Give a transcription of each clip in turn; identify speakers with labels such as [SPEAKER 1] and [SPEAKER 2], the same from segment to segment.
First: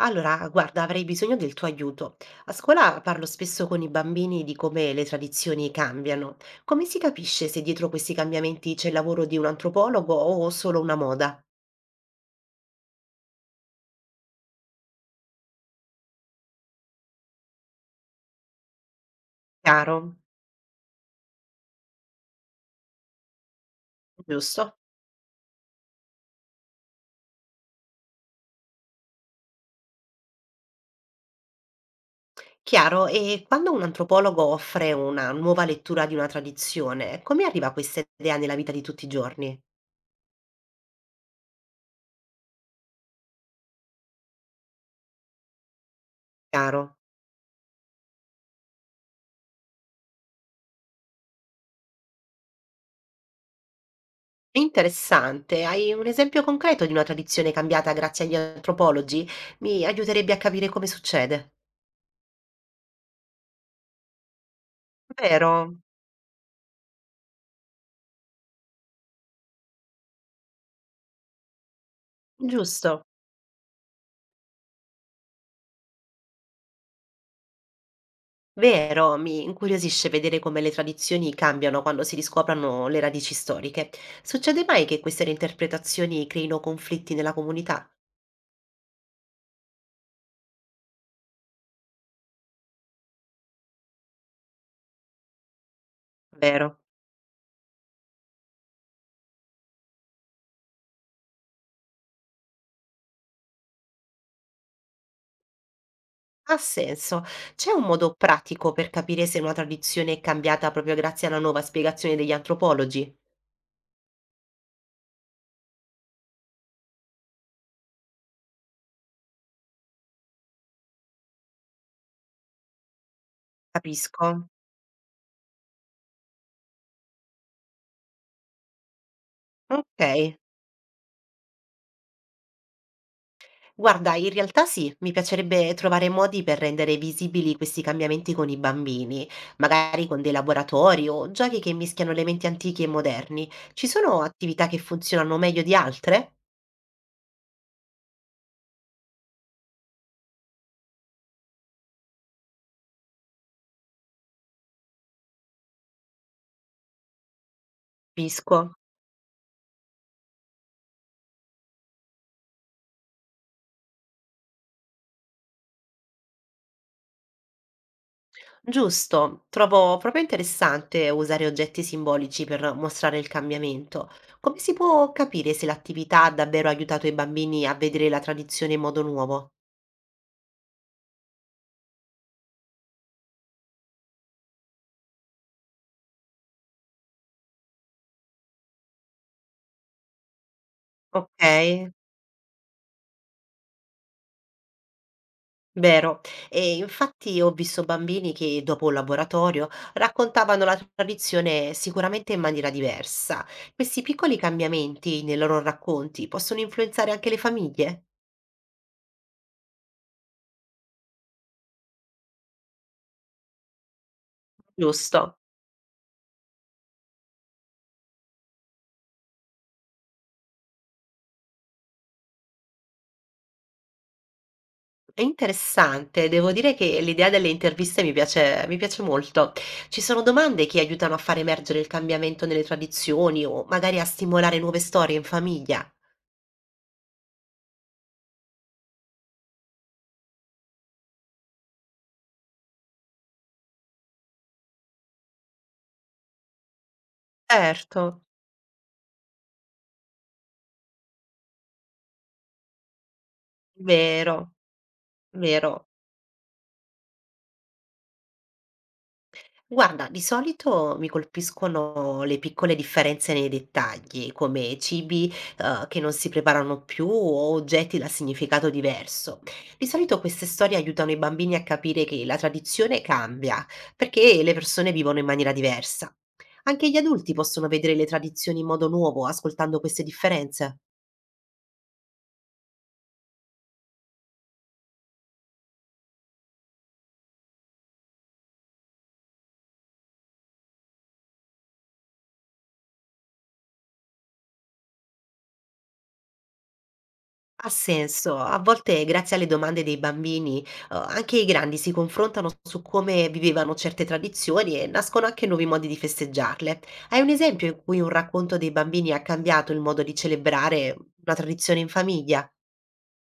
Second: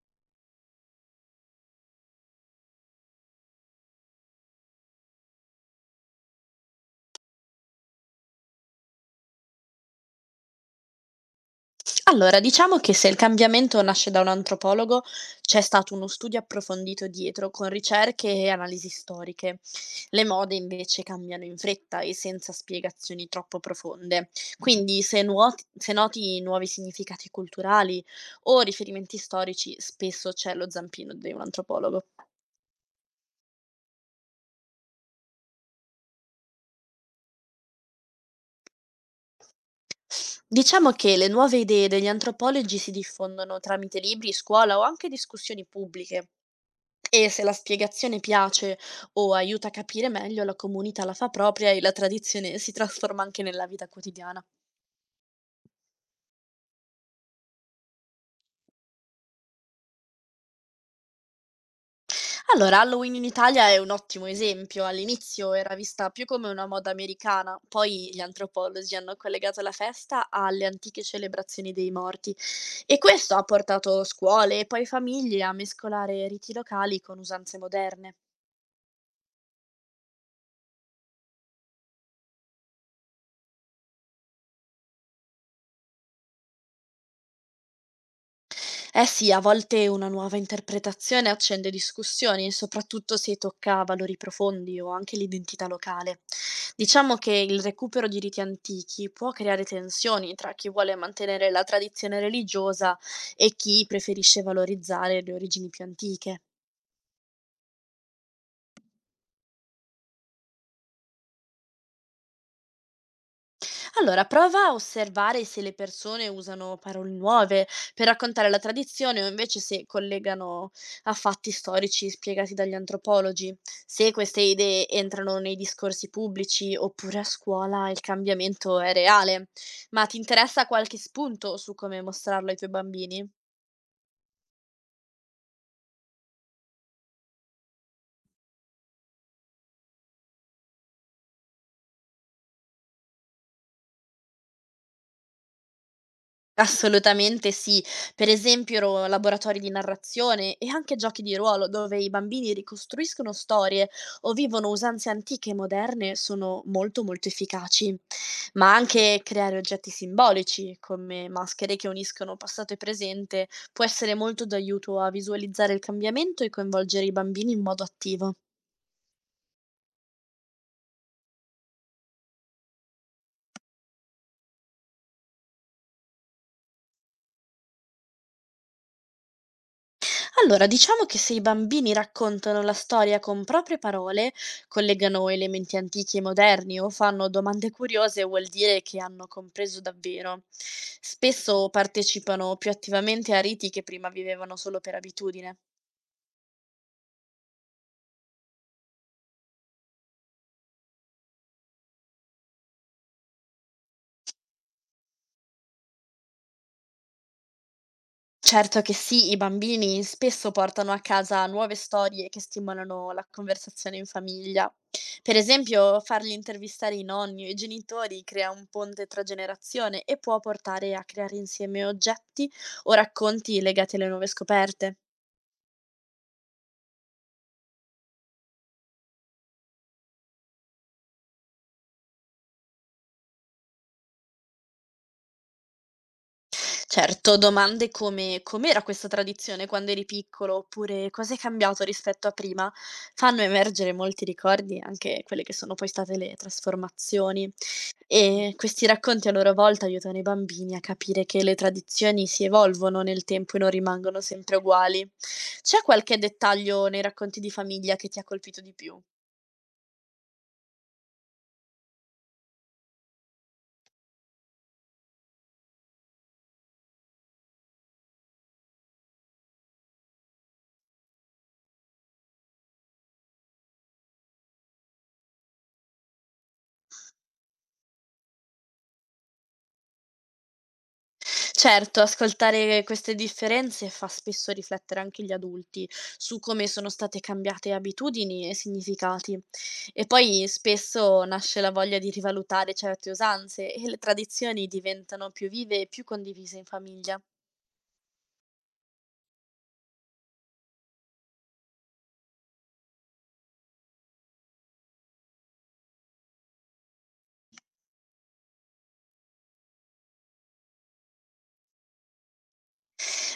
[SPEAKER 1] Allora, guarda, avrei bisogno del tuo aiuto. A scuola parlo spesso con i bambini di come le tradizioni cambiano. Come si capisce se dietro questi cambiamenti c'è il lavoro di un antropologo o solo una moda?
[SPEAKER 2] Allora, diciamo che se il cambiamento nasce da un antropologo, c'è stato uno studio approfondito dietro, con ricerche e analisi storiche.
[SPEAKER 1] Chiaro,
[SPEAKER 2] Le mode invece cambiano in fretta e senza spiegazioni troppo profonde.
[SPEAKER 1] giusto?
[SPEAKER 2] Quindi, se, se noti nuovi significati culturali o riferimenti storici, spesso c'è lo zampino di un antropologo.
[SPEAKER 1] Chiaro, e quando un antropologo offre una nuova lettura di una tradizione, come arriva questa idea nella vita di tutti i giorni?
[SPEAKER 2] Diciamo che le nuove idee degli antropologi si diffondono tramite libri, scuola o anche discussioni pubbliche.
[SPEAKER 1] Chiaro.
[SPEAKER 2] E se la spiegazione piace o aiuta a capire meglio, la comunità la fa propria e la tradizione si trasforma anche nella vita quotidiana.
[SPEAKER 1] Interessante, hai un esempio concreto di una tradizione cambiata grazie agli antropologi? Mi aiuterebbe a capire come succede.
[SPEAKER 2] Allora, Halloween in Italia è un ottimo esempio.
[SPEAKER 1] Vero?
[SPEAKER 2] All'inizio era vista più come una moda americana, poi gli antropologi hanno collegato la festa alle antiche celebrazioni dei morti e
[SPEAKER 1] Giusto,
[SPEAKER 2] questo ha portato scuole e poi famiglie a mescolare riti locali con usanze moderne.
[SPEAKER 1] vero, mi incuriosisce vedere come le tradizioni cambiano quando si riscoprono le radici storiche. Succede mai che queste reinterpretazioni creino conflitti nella comunità?
[SPEAKER 2] Eh sì, a volte una nuova interpretazione accende discussioni, soprattutto se tocca valori profondi o anche l'identità locale.
[SPEAKER 1] Vero.
[SPEAKER 2] Diciamo che il recupero di riti antichi può creare tensioni tra chi vuole mantenere la tradizione religiosa e chi preferisce valorizzare le origini più antiche.
[SPEAKER 1] Ha senso. C'è un modo pratico per capire se una tradizione è cambiata proprio grazie alla nuova spiegazione degli antropologi?
[SPEAKER 2] Allora, prova a osservare se le persone usano parole nuove per raccontare la tradizione o invece se collegano a fatti storici spiegati dagli antropologi, se
[SPEAKER 1] Capisco.
[SPEAKER 2] queste idee entrano nei discorsi pubblici oppure a scuola il cambiamento è reale.
[SPEAKER 1] Ok.
[SPEAKER 2] Ma ti interessa qualche spunto su come mostrarlo ai tuoi bambini?
[SPEAKER 1] Guarda, in realtà sì, mi piacerebbe trovare modi per rendere visibili questi cambiamenti con i bambini, magari con dei laboratori o giochi che mischiano elementi antichi e moderni. Ci sono attività che funzionano meglio di altre?
[SPEAKER 2] Assolutamente sì. Per esempio ro laboratori di narrazione e anche giochi di ruolo dove i bambini ricostruiscono storie o vivono usanze antiche e moderne sono molto efficaci.
[SPEAKER 1] Capisco.
[SPEAKER 2] Ma anche creare oggetti simbolici come maschere che uniscono passato e presente può essere molto d'aiuto a visualizzare il cambiamento e coinvolgere i bambini in modo attivo.
[SPEAKER 1] Giusto, trovo proprio interessante usare oggetti simbolici per mostrare il cambiamento. Come si può capire se l'attività ha davvero aiutato i bambini a vedere la tradizione in modo nuovo?
[SPEAKER 2] Allora, diciamo che se i bambini raccontano la storia con proprie parole, collegano elementi antichi e moderni o fanno domande curiose, vuol dire che hanno compreso davvero.
[SPEAKER 1] Ok.
[SPEAKER 2] Spesso partecipano più attivamente a riti che prima vivevano solo per abitudine.
[SPEAKER 1] Vero. E infatti ho visto bambini che dopo un laboratorio raccontavano la tradizione sicuramente in maniera diversa. Questi piccoli cambiamenti nei loro racconti possono influenzare anche le famiglie?
[SPEAKER 2] Certo che sì, i bambini spesso portano a casa nuove storie che stimolano la conversazione in famiglia.
[SPEAKER 1] Giusto.
[SPEAKER 2] Per esempio, farli intervistare i nonni o i genitori crea un ponte tra generazione e può portare a creare insieme oggetti o racconti legati alle nuove scoperte.
[SPEAKER 1] È interessante, devo dire che l'idea delle interviste mi piace molto. Ci sono domande che aiutano a far emergere il cambiamento nelle tradizioni o magari a stimolare nuove storie in famiglia?
[SPEAKER 2] Certo, domande come com'era questa tradizione quando eri piccolo, oppure cosa è cambiato rispetto a prima, fanno emergere molti ricordi, anche quelle che sono poi state le trasformazioni.
[SPEAKER 1] Certo.
[SPEAKER 2] E questi racconti a loro volta aiutano i bambini a capire che le tradizioni si evolvono nel tempo e non rimangono
[SPEAKER 1] Vero,
[SPEAKER 2] sempre uguali.
[SPEAKER 1] vero.
[SPEAKER 2] C'è qualche dettaglio nei racconti di famiglia che ti ha colpito di più?
[SPEAKER 1] Guarda, di solito mi colpiscono le piccole differenze nei dettagli, come cibi, che non si preparano più o oggetti da significato diverso. Di solito queste storie aiutano i bambini a capire che la tradizione cambia, perché le persone vivono in maniera diversa. Anche gli adulti possono vedere le tradizioni in modo nuovo ascoltando queste differenze.
[SPEAKER 2] Certo, ascoltare queste differenze fa spesso riflettere anche gli adulti su come sono state cambiate abitudini e significati. E poi spesso nasce la voglia di rivalutare certe usanze e le tradizioni diventano più vive e più condivise in famiglia.
[SPEAKER 1] Ha senso. A volte, grazie alle domande dei bambini, anche i grandi si confrontano su come vivevano certe tradizioni e nascono anche nuovi modi di festeggiarle. Hai un esempio in cui un racconto dei bambini ha cambiato il modo di celebrare una tradizione in famiglia?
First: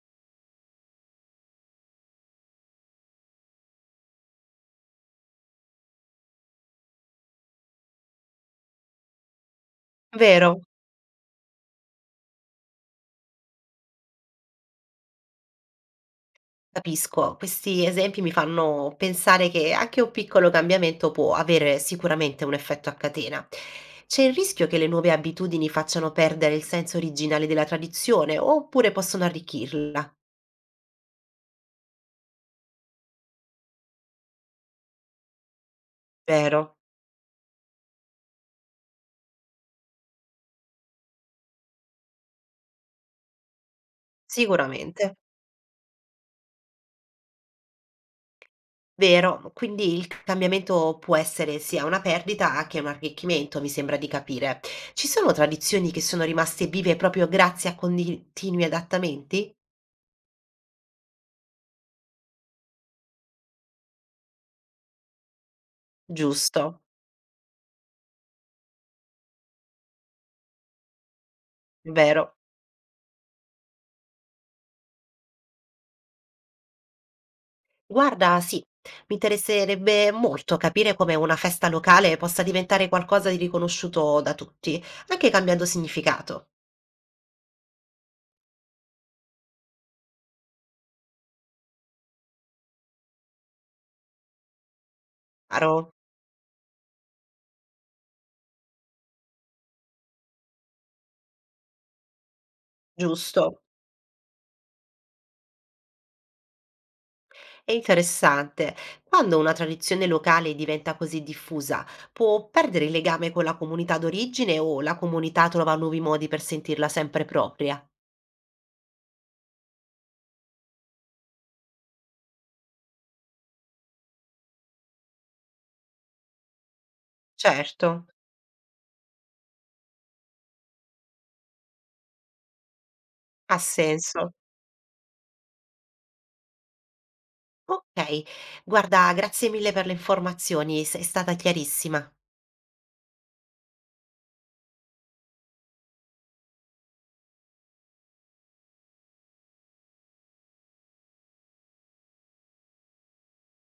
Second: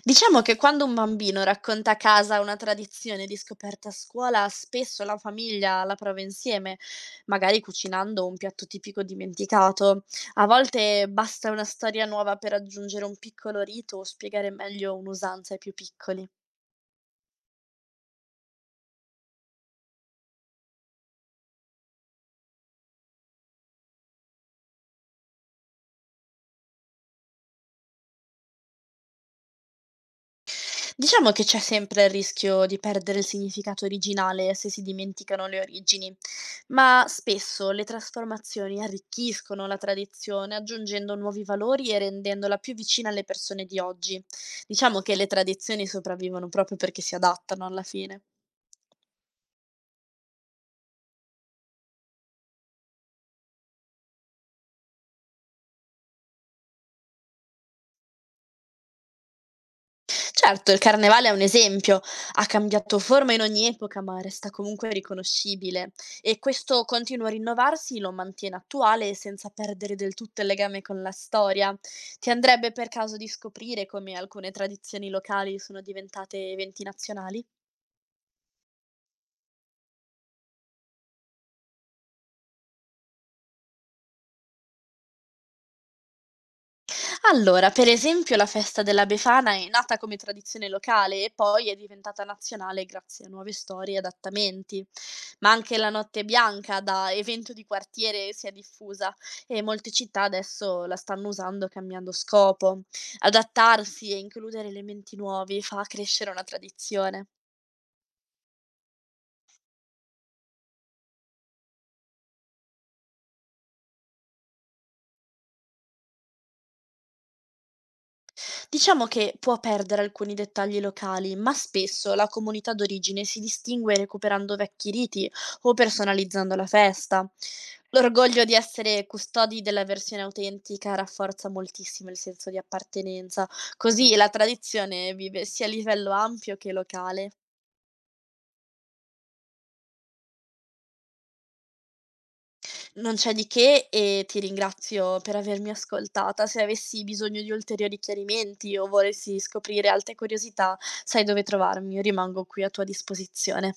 [SPEAKER 2] Diciamo che quando un bambino racconta a casa una tradizione di scoperta a scuola, spesso la famiglia la prova insieme, magari cucinando un piatto tipico dimenticato. A
[SPEAKER 1] Vero?
[SPEAKER 2] volte basta una storia nuova per aggiungere un piccolo rito o spiegare meglio un'usanza ai più piccoli.
[SPEAKER 1] Capisco, questi esempi mi fanno pensare che anche un piccolo cambiamento può avere sicuramente un effetto a catena. C'è il rischio che le nuove abitudini facciano perdere il senso originale della tradizione oppure possono arricchirla?
[SPEAKER 2] Diciamo che c'è sempre il rischio di perdere il significato originale se si dimenticano le origini,
[SPEAKER 1] Vero,
[SPEAKER 2] ma spesso le trasformazioni arricchiscono la tradizione aggiungendo nuovi valori e rendendola più vicina alle persone di oggi. Diciamo
[SPEAKER 1] sicuramente,
[SPEAKER 2] che le tradizioni sopravvivono proprio perché si adattano alla fine.
[SPEAKER 1] vero. Quindi il cambiamento può essere sia una perdita che un arricchimento, mi sembra di capire. Ci sono tradizioni che sono rimaste vive proprio grazie a continui adattamenti?
[SPEAKER 2] Certo, il carnevale è un esempio, ha cambiato forma in ogni epoca, ma resta comunque riconoscibile e
[SPEAKER 1] Giusto,
[SPEAKER 2] questo continuo a rinnovarsi lo mantiene attuale e senza perdere del tutto il legame con la storia. Ti
[SPEAKER 1] vero.
[SPEAKER 2] andrebbe per caso di scoprire come alcune tradizioni locali sono diventate eventi nazionali?
[SPEAKER 1] Guarda, sì, mi interesserebbe molto capire come una festa locale possa diventare qualcosa di riconosciuto da tutti, anche cambiando significato.
[SPEAKER 2] Allora, per esempio, la festa della Befana è nata come tradizione locale e poi è diventata nazionale grazie a nuove storie e adattamenti. Ma anche la
[SPEAKER 1] Chiaro,
[SPEAKER 2] Notte Bianca, da evento di quartiere, si è diffusa e molte città adesso la stanno usando cambiando scopo.
[SPEAKER 1] giusto.
[SPEAKER 2] Adattarsi e includere elementi nuovi fa crescere una tradizione.
[SPEAKER 1] È interessante. Quando una tradizione locale diventa così diffusa, può perdere il legame con la comunità d'origine o la comunità trova nuovi modi per sentirla sempre propria?
[SPEAKER 2] Diciamo che può perdere alcuni dettagli locali, ma spesso la comunità d'origine si distingue recuperando vecchi riti o personalizzando la festa.
[SPEAKER 1] Certo,
[SPEAKER 2] L'orgoglio di essere custodi della versione autentica rafforza moltissimo il senso di appartenenza,
[SPEAKER 1] ha
[SPEAKER 2] così la
[SPEAKER 1] senso.
[SPEAKER 2] tradizione vive sia a livello ampio che locale.
[SPEAKER 1] Ok, guarda, grazie mille per le informazioni, sei stata chiarissima.
[SPEAKER 2] Non c'è di che e ti ringrazio per avermi ascoltata. Se avessi bisogno di ulteriori chiarimenti o volessi scoprire altre curiosità, sai dove trovarmi, io rimango qui a tua disposizione.